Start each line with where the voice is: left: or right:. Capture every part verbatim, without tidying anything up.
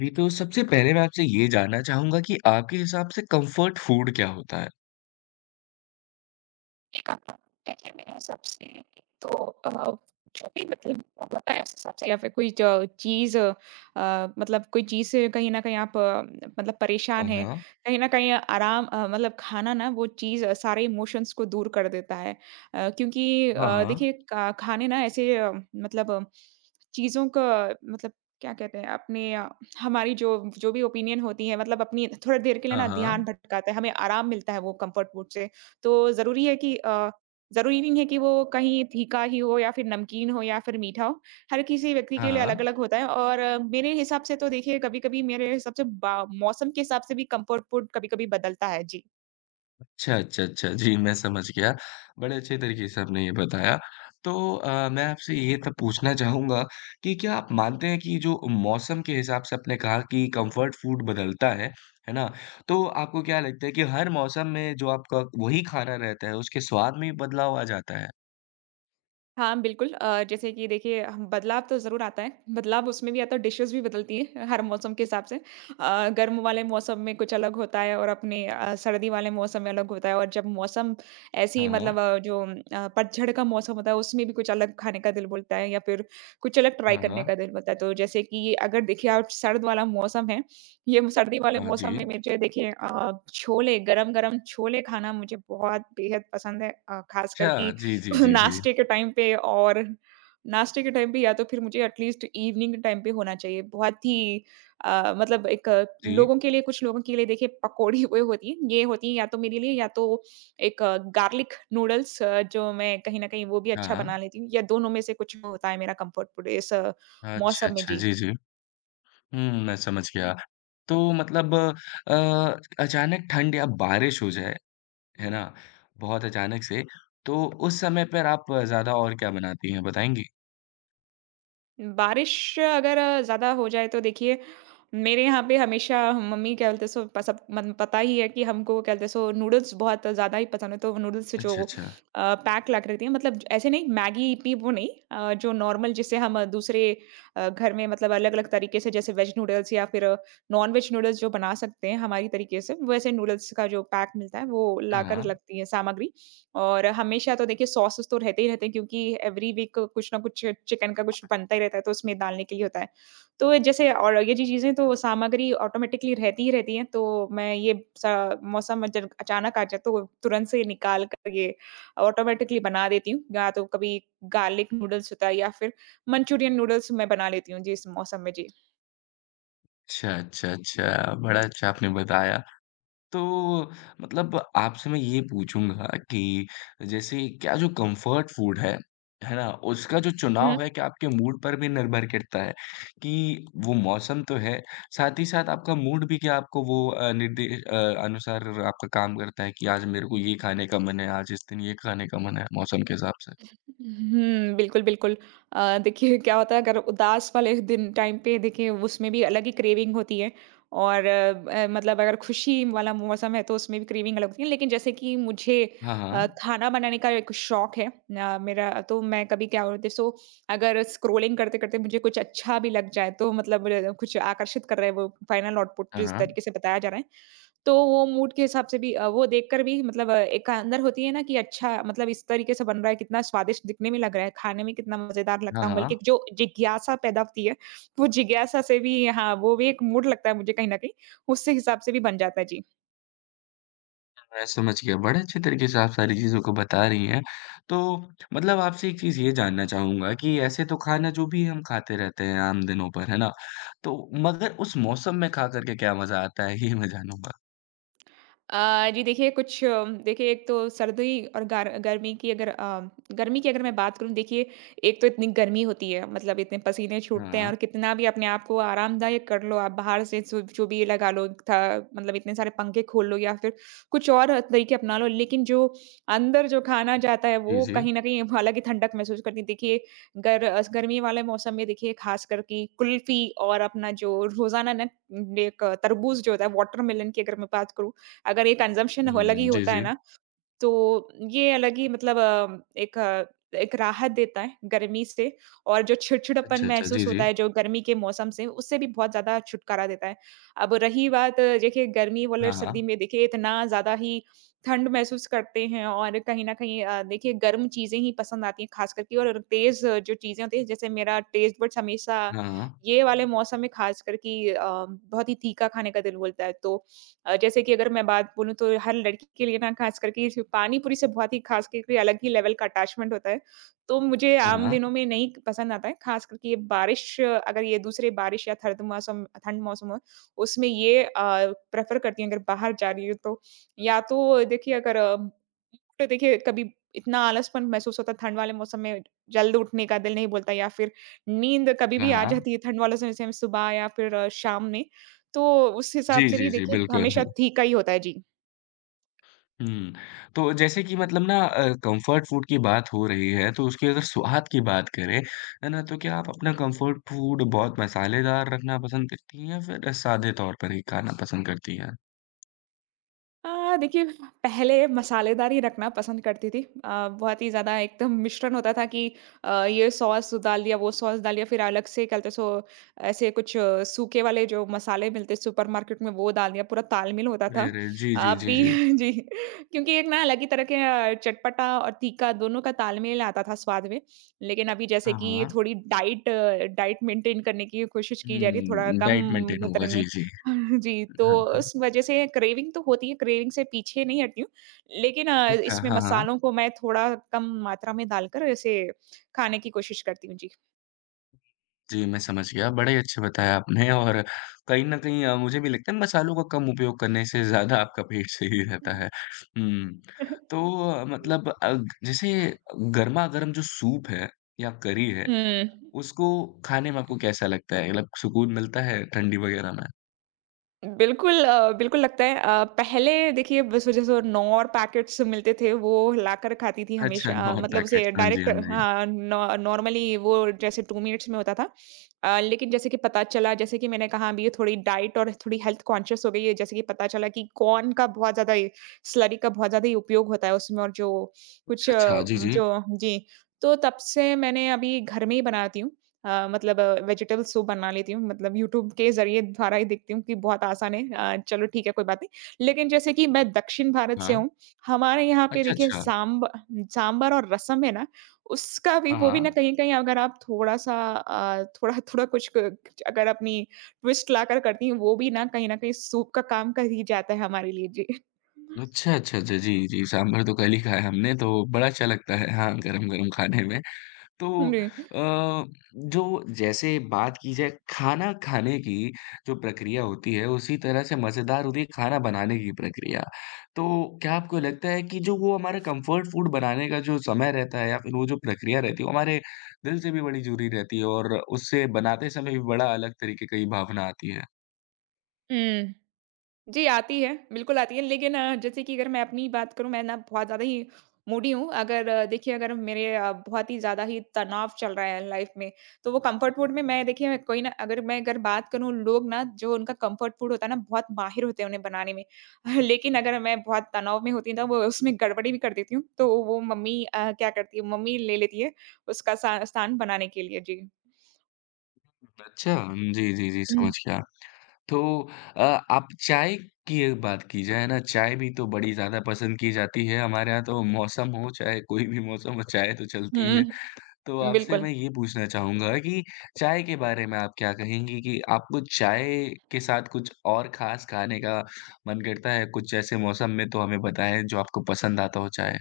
left: जी, तो सबसे पहले मैं आपसे ये जानना चाहूँगा कि आपके हिसाब से कम्फ़र्ट फ़ूड क्या होता है?
right: मेरा सबसे तो अ, जो भी मतलब होता है, उस हिसाब से या फिर कोई ज चीज़ अ, मतलब कोई चीज़ से कहीं न कहीं आप अ, मतलब
left: हाँ,
right: परेशान हैं,
left: हाँ।
right: कहीं न कहीं आराम अ, मतलब खाना ना वो चीज़ सारे इमोशंस को दूर कर देता है। अ, क्योंकि
left: हाँ,
right: अ,
left: हाँ।
right: देखिए क खाने ना ऐसे अ, मतलब चीज़ों का मतलब क्या कहते हैं अपने अ, हमारी जो जो भी ओपिनियन होती है मतलब अपनी थोड़ी देर के लिए
left: हाँ,
right: ना ध्यान
left: हाँ।
right: भटकाता है, हमें आराम मिलता है वो कम्फर्ट फूड से। तो ज़रूरी है कि अ, ज़रूरी नहीं है कि वो कहीं तीखा ही हो या फिर नमकीन हो या फिर मीठा हो। हर किसी व्यक्ति
left: हाँ,
right: के लिए
left: हाँ।
right: अलग-अलग होता है और अ, मेरे हिसाब से तो देखिए कभी-कभी मेरे हिसाब से बा मौसम के हिसाब से भी कम्फर्ट फूड कभी-कभी बदलता है। जी।
left: अच्छा, अच्छा, अच्छा। जी, मैं समझ गया। बड़े अच्छे तरीके से आपने ये बताया। तो अ, मैं आपसे ये तब पूछना चाहूँगा कि क्या आप मानते हैं कि जो मौसम के हिसाब से आपने कहा कि कम्फ़र्ट फ़ूड बदलता है, है ना? तो आपको क्या लगता है कि हर मौसम में जो आपका वही खाना रहता है, उसके स्वाद में भी बदलाव आ जाता है?
right: हाँ, बिल्कुल अ, जैसे कि देखिए हम बदलाव तो ज़रूर आता है। बदलाव उसमें भी आता है डिशेज़ भी बदलती हैं हर मौसम के हिसाब से। अ, गर्म वाले मौसम में कुछ अलग होता है और अपने अ, सर्दी वाले मौसम में अलग होता है और जब मौसम ऐसे ही
left: हाँ,
right: मतलब
left: हाँ।
right: अ, जो अ, पतझड़ का मौसम होता है उसमें भी कुछ अलग खाने का दिल बोलता है या फिर कुछ अलग ट्राई
left: हाँ,
right: करने
left: हाँ।
right: का दिल बोलता है। तो जैसे कि अगर देखिए आप सर्द वाला मौसम है, ये सर्दी वाले
left: हाँ जी।
right: मौसम में मुझे देखिए अ, छोले गरम-गरम छोले खाना मुझे बहुत बेहद पसंद है। अ, ख़ासकर
left: अच्छा।
right: कि
left: जी, जी, जी, जी।
right: नाश्ते के टाइम पे और नाश्ते के टाइम पे या तो फिर मुझे एटलीस्ट इवनिंग के टाइम पे होना चाहिए। बहुत ही अ, मतलब एक अ,
left: जी,
right: लोगों के लिए कुछ लोगों के लिए देखिए पकौड़ी वो होती है, ये होती है या तो मेरे लिए या तो एक गार्लिक नूडल्स अ, जो मैं कहीं न कहीं वो भी
left: हाँ,
right: अच्छा बना
left: हाँ।
right: लेती हूँ या दोनों में से कुछ होता है मेरा कम्फर्ट फूड इस अ,
left: अच्छा,
right: मौसम में।
left: अच्छा।
right: जी।
left: जी, जी। हुँ, मैं समझ गया। तो मतलब अ, अचानक ठंड या बारिश हो जाए, है ना? बहुत अचानक से, तो उस समय पर आप ज़्यादा और क्या बनाती हैं, बताएँगी?
right: बारिश अगर ज़्यादा हो जाए तो देखिए, मेरे यहाँ पे हमेशा मम्मी क्या बोलते सो प सब मन पता ही है कि हमको क्या बोलते सो नूडल्स बहुत ज़्यादा ही पसंद है, तो वो नूडल्स जो
left: अच्छा, अच्छा।
right: अ, पैक ला के रखती हैं मतलब ऐसे नहीं मैगी इपी वो नहीं अ, जो नॉर्मल जिसे हम दूसरे अ, घर में मतलब अलग-अलग तरीके से जैसे वेज नूडल्स या फिर नॉन-वेज नूडल्स जो बना सकते हैं हमारी तरीके से, वैसे नूडल्स का जो पैक मिलता है वो
left: हाँ,
right: लाकर
left: हाँ।
right: रखती है सामग्री। और हमेशा तो देखिए सॉसेस तो रहते ही रहते हैं क्योंकि एवरी वीक कुछ ना कुछ चिकन का कुछ बनता ही रहता है तो उसमें डालने के लिए होता है। तो जैसे और ये जी चीज़ें तो सामग्री ऑटोमेटिकली रहती ही रहती हैं तो मैं ये सा मौसम जब अचानक आ जाए तो तुरंत से निकाल कर ये ऑटोमेटिकली बना देती हूँ। या तो कभी गार्लिक नूडल्स होता है या फिर मंचूरियन नूडल्स मैं बना लेती हूँ जी इस मौसम में। जी।
left: अच्छा, अच्छा, अच्छा। बड़ा अच्छा आपने बताया। तो मतलब आपसे मैं ये पूछूँगा कि जैसे क्या जो कम्फ़र्ट फूड है, है ना? उसका जो चुनाव है क्या आपके मूड पर भी निर्भर करता है? कि वो मौसम तो है, साथ ही साथ आपका मूड भी क्या आपको वो अ, निर्दे अ, अनुसार आपका काम करता है कि आज मेरे को ये खाने का मन है, आज इस दिन ये खाने का मन है मौसम के हिसाब से?
right: हुँ, बिल्कुल, बिल्कुल। अ, देखिए क्या होता है अगर उदास वाले दिन टाइम पे देखिए उसमें भी अलग ही क्रेविंग होती है और अ, अ, मतलब अगर खुशी वाला मौसम है तो उसमें भी क्रेविंग अलग होती है। लेकिन जैसे कि मुझे
left: हाँ,
right: अ,
left: हाँ।
right: खाना बनाने का एक शौक है अ, मेरा तो मैं कभी क्या होता है सो अगर स्क्रॉलिंग करते-करते मुझे कुछ अच्छा भी लग जाए तो मतलब अ, कुछ आकर्षित कर रहा है वो फाइनल आउटपुट
left: हाँ,
right: जिस
left: हाँ।
right: तरीके से बताया जा रहा है तो वो मूड के हिसाब से भी अ, वो देखकर भी मतलब अ, एक अंदर होती है ना कि अच्छा मतलब इस तरीके से बन रहा है, कितना स्वादिष्ट दिखने में लग रहा है, खाने में कितना मज़ेदार
left: हाँ,
right: लगता होगा, बल्कि एक
left: हाँ।
right: जो जिज्ञासा पैदा होती है, वो जिज्ञासा से भी हाँ, वो भी एक मूड लगता है मुझे कहीं न कहीं, उससे हिसाब से भी बन जाता है। जी।
left: मैं समझ गया। बड़े अच्छे तरीके से आप सारी चीज़ों को बता रही हैं। तो मतलब आपसे एक चीज़ ये जानना चाहूँगा कि ऐसे तो खाना जो भी हम खाते रहते हैं आम दिनों पर, है ना? तो मगर उस मौसम में खा कर के क्या मज़ा आता है, ये मैं जानूँगा?
right: अ, जी देखिए कुछ अ, देखिए एक तो सर्दी और गर, गर्मी की अगर अ, गर्मी की अगर मैं बात करूं देखिए एक तो इतनी गर्मी होती है मतलब इतने पसीने छूटते हैं
left: हाँ।
right: और कितना भी अपने आप को आरामदायक कर लो आप बाहर से जो जो भी लगा लो था मतलब इतने सारे पंखे खोल लो या फिर कुछ और तरीके अपना लो लेकिन जो अंदर जो खाना जाता है
left: जी,
right: वो
left: जी।
right: कहीं ना कहीं अलग ही ठंडक महसूस करती है। देखिए गर, अ, गर्मी वाले मौसम में देखिए खास करके कुल्फी और अपना जो रोजाना ना एक तरबूज जो होता है वाटरमेलन की अगर मैं बात करूं अगर ये कंज़म्पशन हो अलग ही
left: हुँ, जी,
right: होता है
left: जी।
right: ना, तो ये अलग ही मतलब अ, एक अ, एक राहत देता है गर्मी से और जो चिड़चिड़ापन
left: अच्छा, अच्छा। जी,
right: महसूस होता
left: जी।
right: है, जो गर्मी के मौसम से, उससे भी बहुत ज़्यादा छुटकारा देता है। अब रही बात अ, देखिए गर्मी वाले
left: हाँ,
right: सर्दी
left: हाँ।
right: में देखिए इतना ज़्यादा ही ठंड महसूस करते हैं और कहीं न कहीं अ, देखिए गर्म चीज़ें ही पसंद आती हैं ख़ास करके और तेज़ जो चीज़ें होती हैं, जैसे मेरा टेस्ट बड्स हमेशा
left: हाँ, हाँ।
right: ये वाले मौसम में ख़ास कर कि अ, बहुत ही तीखा खाने का दिल बोलता है। तो अ, जैसे कि अगर मैं बात बोलूँ तो हर लड़की के लिए ना खास करके इस पानी पूरी से बहुत ही खास करके अलग ही लेवल का अटैचमेंट होता है। तो मुझे
left: हाँ,
right: आम
left: हाँ।
right: दिनों में नहीं पसंद आता है, खास करके ये बारिश अ, अगर ये दूसरे बारिश या थर्द मौसम ठंड मौसम हो, उसमें ये अ, प्रेफ़र करती हूँ अगर बाहर जा रही हूँ तो। या तो देखिए अगर अ, तो देखिए कभी इतना आलसपन महसूस होता है ठंड वाले मौसम में जल्द उठने का दिल नहीं बोलता या फिर नींद कभी
left: हाँ,
right: भी आ
left: हाँ।
right: जाती है ठंड वाले समय से सुबह या फिर अ, शाम में। तो उस हिसाब
left: जी,
right: से
left: जी,
right: भी
left: जी।
right: देखिए
left: बिल्कुल।
right: हमेशा तीखा ही होता है। जी।
left: हुँ। तो जैसे कि मतलब ना अ, कम्फर्ट फूड की बात हो रही है, तो उसके अगर स्वाद की बात करें, है ना? तो क्या आप अपना कम्फर्ट फूड बहुत मसालेदार रखना पसंद करती हैं या फिर सादे तौर पर ही खाना पसंद करती हैं?
right: अ, देखिए पहले मसालेदार ही रखना पसंद करती थी। अ, बहुत ही ज़्यादा एकदम मिश्रण होता था कि अ, ये सॉस डाल दिया, वो सॉस डाल दिया, फिर अलग से कहते सो ऐसे कुछ आ, सूखे वाले जो मसाले मिलते हैं सुपरमार्केट में वो डाल दिया, पूरा तालमेल होता
left: अरे,
right: था।
left: अरे! जी, जी, जी,
right: अभी
left: जी।
right: जी, क्योंकि एक ना अलग ही तरह के अ, चटपटा और तीखा दोनों का तालमेल आता था स्वाद में। लेकिन अभी जैसे
left: हाँ,
right: कि
left: हाँ।
right: थोड़ी डाइट डाइट मेंटेन करने की कोशिश की जा रही है, थोड़ा
left: हुँ,
right: कम
left: डाइट मेंटेन
right: मात्रा
left: होगा।
right: में
left: जी, जी।
right: जी, तो
left: हाँ, हाँ।
right: उस वज़ह से क्रेविंग तो होती है, क्रेविंग से पीछे नहीं हटी हूँ। लेकिन अ,
left: अच्छा,
right: इसमें
left: हाँ, हाँ।
right: मसालों को मैं थोड़ा कम मात्रा में डालकर ऐसे खाने की कोशिश करती हूँ। जी।
left: जी, मैं समझ गया। बड़े अच्छे बताया आपने और कहीं न कहीं अ, मुझे भी लगता है मसालों का कम उपयोग करने से ज़्यादा आपका पेट सही रहता है। हुँ, तो
right: हुँ।
left: अ, मतलब अग जैसे गरमा-गरम जो सूप है या करी है,
right: हुँ।
left: उसको खाने में आपको कैसा लगता है? मतलब सुकून मिलता है ठंडी वगैरह में?
right: बिल्कुल अ, बिल्कुल लगता है अ, पहले देखिए बस जैसे वो नॉर पैकेट्स मिलते थे वो लाकर खाती थी
left: अच्छा,
right: हमेशा अ,
left: नॉन
right: मतलब उसे
left: पैकेट्स। हाँ जी,
right: डायरेक्ट
left: हाँ जी।
right: हाँ नॉ- नॉर्मली वो जैसे टू मिनट्स में होता था अ, लेकिन जैसे कि पता चला जैसे कि मैंने कहा अभी ये थोड़ी डाइट और थोड़ी हेल्थ कॉन्शियस हो गई है जैसे कि पता चला कि कॉर्न का बहुत ज्यादा स्लरी का बहुत ज्यादा ही उपयोग होता है उसमें और जो कुछ
left: अच्छा, अच्छा।
right: अ,
left: जी, जी।
right: जो जी तो तब से मैंने अभी घर में ही बनाती हूँ अ, मतलब अ, वेजिटेबल सूप बना लेती हूँ मतलब यूट्यूब के ज़रिए द्वारा ही देखती हूँ कि बहुत आसान है अ, चलो ठीक है कोई बात नहीं। लेकिन जैसे कि मैं दक्षिण भारत से
left: हाँ।
right: हूँ, हमारे यहाँ पे
left: अच्छा,
right: देखिए
left: अच्छा।
right: सांब सांभर और रसम है ना, उसका भी
left: हाँ,
right: वो भी ना
left: हाँ।
right: कहीं-कहीं अगर आप थोड़ा-सा अ, थोड़ा-थोड़ा कुछ क अगर अपनी ट्विस्ट लाकर करती हैं, वो भी ना कहीं न कहीं सूप का काम कर ही जाता है हमारे लिए। जी।
left: अच्छा, अच्छा, अच्छा। जी, जी। सांभर तो कल ही खाया हमने तो बड़ा अच्छा लगता है हाँ, गरम-गरम खाने में। तो अ, जो जैसे बात की जाए खाना खाने की जो प्रक्रिया होती है, उसी तरह से मज़ेदार होती है खाना बनाने की प्रक्रिया। तो क्या आपको लगता है कि जो वो हमारा कम्फ़र्ट फूड बनाने का जो समय रहता है या फिर वो जो प्रक्रिया रहती है, वो हमारे दिल से भी बड़ी जुड़ी रहती है और उससे बनाते समय भी बड़ा अलग तरीके का ही भावना आती है?
right: जी। हुँ। जी, आती है। बिल्कुल आती है, लेकिन अ, जैसे कि अगर मैं अपनी बात करूँ, मैं ना बहुत ज़्यादा ही मूडी हूँ। अगर अ, देखिए, अगर मेरे अ, बहुत ही ज़्यादा ही तनाव चल रहा है लाइफ में, तो वो कम्फर्ट फूड में मैं देखिए मैं कोई ना अगर मैं अगर बात करूँ, लोग ना जो उनका कम्फर्ट फूड होता है ना, बहुत माहिर होते हैं उन्हें बनाने में। लेकिन अगर मैं बहुत तनाव में होती हूँ, तो वो उसमें गड़बड़ी भी कर देती हूँ। तो वो मम्मी अ, क्या करती है, मम्मी ले लेती है उसका सा स्थान बनाने के लिए। जी।
left: अच्छा, जी, जी, जी, समझ
right: हुँ,
left: गया। तो अ, आप चाय की अगर बात की जाए ना, चाय भी तो बड़ी ज़्यादा पसंद की जाती है। हमारे यहाँ तो मौसम हो चाहे कोई भी मौसम हो, चाय तो चलती ही है।
right: हुँ,
left: तो आपसे
right: बिल्कुल।
left: मैं ये पूछना चाहूँगा कि चाय के बारे में आप क्या कहेंगी कि आपको चाय के साथ कुछ और ख़ास खाने का मन करता है? कुछ ऐसे मौसम में तो हमें बताएँ जो आपको पसंद आता हो चाय?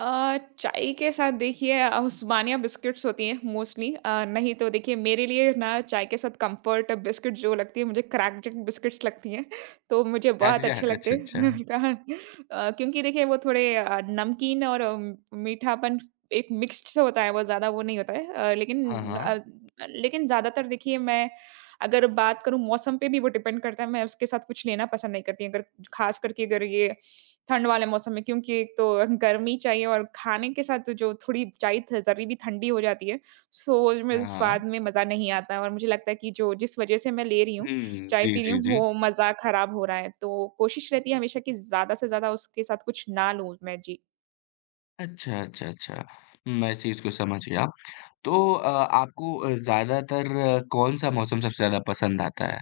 right: अ, चाय के साथ देखिए अ, उस्मानिया बिस्किट्स होती हैं मोस्टली नहीं तो देखिए मेरे लिए ना चाय के साथ कंफर्ट बिस्किट जो लगती है मुझे क्रैकजैक बिस्किट्स लगती हैं तो मुझे बहुत अच्छे
left: झकझक,
right: लगते
left: अच्छा,
right: हैं
left: अच्छा।
right: अ, क्योंकि देखिए वो थोड़े अ, नमकीन और अम, मीठापन एक मिक्स्ड सा होता है वो ज़्यादा वो नहीं होता है अ,
left: हाँ,
right: लेकिन
left: हाँ।
right: अ, लेकिन ज़्यादातर देखिए मैं अगर बात करूँ मौसम पे भी वो डिपेंड करता है मैं उसके साथ कुछ लेना पसंद नहीं करती अगर खास करके अगर ये ठंड वाले मौसम में क्योंकि एक तो गर्मी चाहिए और खाने के साथ तो जो थोड़ी चाय थ- जरी भी ठंडी हो जाती है सो उसमें
left: हाँ, हाँ।
right: स्वाद में मज़ा नहीं आता है और मुझे लगता है कि जो जिस वजह से मैं ले रही हूँ,
left: हुँ,
right: चाय
left: जी,
right: पी रही
left: जी,
right: हूँ,
left: जी।
right: वो मज़ा खराब हो रहा है। तो कोशिश रहती है हमेशा कि ज़्यादा से ज़्यादा उसके साथ कुछ ना लूँ मैं। जी।
left: अच्छा, अच्छा, अच्छा। मैं इस चीज़ को समझ गया। तो अ, आपको अ, ज़्यादातर कौन-सा मौसम सबसे ज़्यादा पसंद आता है?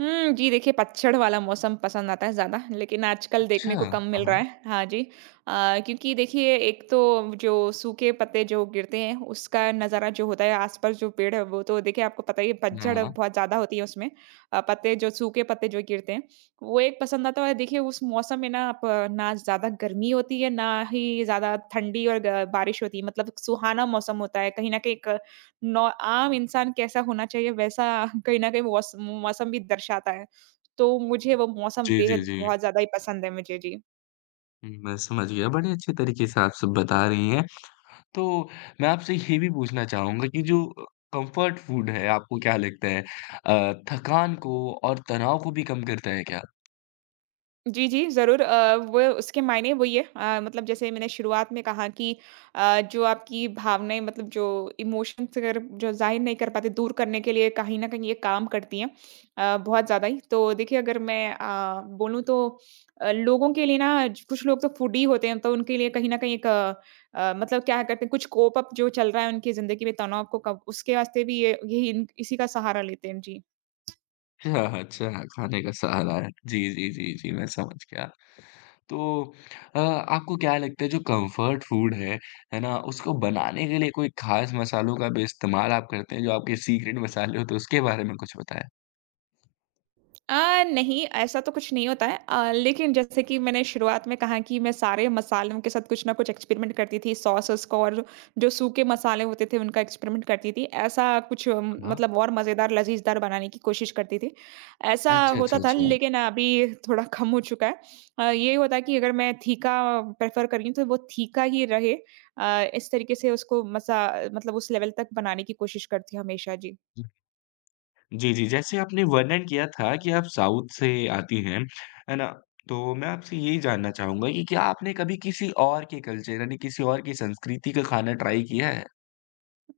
right: हुँ, जी, देखिए पतझड़ वाला मौसम पसंद आता है ज़्यादा, लेकिन आजकल
left: अच्छा,
right: देखने को कम
left: हाँ,
right: मिल रहा
left: हाँ।
right: है। हाँ जी। अ, क्योंकि देखिए, एक तो जो सूखे पत्ते जो गिरते हैं, उसका नज़ारा जो होता है आस-पास जो पेड़ है, वो तो देखिए आपको पता ही है,
left: हाँ,
right: पतझड़
left: हाँ।
right: बहुत ज़्यादा होती है उसमें। अ, पत्ते जो सूखे पत्ते जो गिरते हैं, वो एक पसंद आता है। और देखिए उस मौसम में ना आप आ, ना ज़्यादा गर्मी होती है, ना ही ज़्यादा ठंडी और ग बारिश होती है। मतलब सुहाना मौसम होता है, कहीं न कहीं एक नॉ आम इंसान कैसा होना चाहिए, वैसा कहीं न कहीं मौस मौसम भी दर्शाता है। तो मुझे वो मौसम
left: जी, जी,
right: बेहद
left: जी।
right: बहुत ज़्यादा ही पसंद है मुझे। जी।
left: हुँ, मैं समझ गया, बड़े अच्छे तरीके से आप सब बता रही हैं। तो मैं आपसे ये भी पूछना चाहूँगा कि जो अ, कम्फ़र्ट फूड है, आपको क्या लगता है अ, थकान को और तनाव को भी कम करता है क्या?
right: जी, जी, ज़रूर। अ, वो उसके मायने वही है। अ, मतलब जैसे मैंने शुरुआत में कहा कि अ, जो आपकी भावनाएँ, मतलब जो इमोशंस, अगर जो ज़ाहिर नहीं कर पाते, दूर करने के लिए कहीं न कहीं ये काम करती हैं, अ, बहुत ज़्यादा ही। तो देखिए अगर मैं अ, बोलूँ तो अ, लोगों के लिए ना ज- कुछ लोग तो फूडी होते हैं, तो उनके लिए कहीं न कहीं एक अ, अ, मतलब क्या करते हैं, कुछ कोप अप जो चल रहा है उनकी ज़िंदगी में, तनाव को कम उसके वास्ते भी ये यही इन इसी का सहारा लेते हैं। जी।
left: अच्छा, अच्छा, खाने का सहारा है। जी, जी, जी, जी, मैं समझ गया। तो अ, आपको क्या लगता है जो कंफर्ट फूड है, है ना? उसको बनाने के लिए कोई ख़ास मसालों का भी इस्तेमाल आप करते हैं जो आपके सीक्रेट मसाले हो तो उसके बारे में कुछ बताएँ?
right: अ, नहीं, ऐसा तो कुछ नहीं होता है। अ, लेकिन जैसे कि मैंने शुरुआत में कहा कि मैं सारे मसालों के साथ कुछ ना कुछ एक्सपेरिमेंट करती थी, सॉसेस का, और जो सूखे मसाले होते थे, उनका एक्सपेरिमेंट करती थी। ऐसा कुछ अम,
left: हाँ।
right: मतलब और मज़ेदार, लज़ीज़दार बनाने की कोशिश करती थी। ऐसा
left: अच्छा,
right: होता
left: अच्छा,
right: था,
left: अच्छा।
right: लेकिन अभी थोड़ा कम हो चुका है। अ, ये होता है कि अगर मैं तीखा प्रेफ़र कर रही हूँ, तो वो तीखा ही रहे। अ, इस तरीके से उसको मसा मतलब उस लेवल तक बनाने की कोशिश करती हूँ हमेशा। जी।
left: जी, जी, जैसे आपने वर्णन किया था कि आप साउथ से आती हैं, है ना? तो मैं आपसे यही जानना चाहूँगा कि क्या आपने कभी किसी और के कल्चर यानी किसी और की संस्कृति का खाना ट्राई किया है?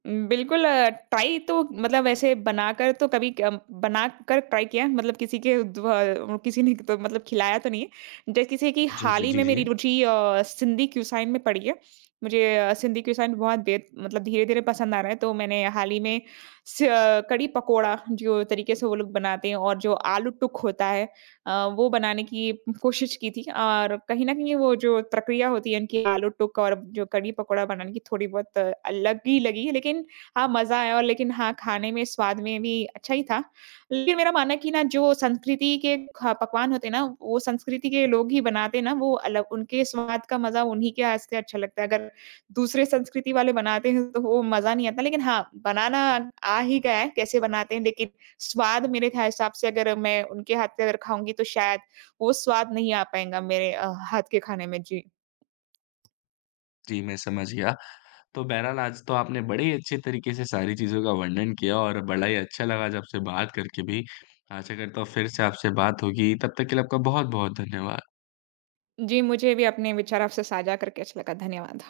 right: उम, बिल्कुल। अ, ट्राई तो, मतलब ऐसे बनाकर तो कभी क बनाकर ट्राई किया, मतलब किसी के द्व किसी ने तो मतलब खिलाया तो नहीं है। जैसे कि
left: अच्छा,
right: हाल
left: अच्छा।
right: ही
left: जी,
right: में
left: जी।
right: मेरी रुचि अ, सिंधी क्यूसाइन में पड़ी है। मुझे अ, सिंधी क्यूसाइन बहुत बेत मतलब धीरे-धीरे पसंद आ रहा है, तो मैंने हाल ही में स कढ़ी पकोड़ा जो तरीके से वो लोग बनाते हैं और जो आलू टुक होता है, अ, वो बनाने की कोशिश की थी। और कहीं न कहीं वो जो प्रक्रिया होती है इनकी आलू टुक और जो कढ़ी पकोड़ा बनाने की, थोड़ी बहुत अ, अलग ही लगी है, लेकिन हाँ, मज़ा आया। और लेकिन हाँ, खाने में, स्वाद में भी अच्छा ही था। लेकिन मेरा मानना है कि ना जो संस्कृति के ख पकवान होते हैं ना, वो संस्कृति के लोग ही बनाते हैं ना, वो अलग उनके स्वाद का मज़ा उन्हीं के हाथ से अच्छा लगता है। अगर दूसरे संस्कृति वाले बनाते हैं तो वो मज़ा नहीं आता। लेकिन हाँ, बनाना आ ही गया है कैसे बनाते हैं, लेकिन स्वाद मेरे ख्या हिसाब से अगर मैं उनके हाथ के अगर खाऊँगी तो शायद वो स्वाद नहीं आ पाएँगा मेरे अ, हाथ के खाने में। जी।
left: जी, मैं समझ गया। तो बहरहाल आज तो आपने बड़े ही अच्छे तरीके से सारी चीज़ों का वर्णन किया और बड़ा ही अच्छा लगा आज आपसे बात करके भी। आशा करता हूँ फिर से आपसे बात होगी। तब तक के लिए आपका बहुत-बहुत धन्यवाद।
right: जी, मुझे भी अपने विचार आपसे साझा करके अच्छा लगा। धन्यवाद।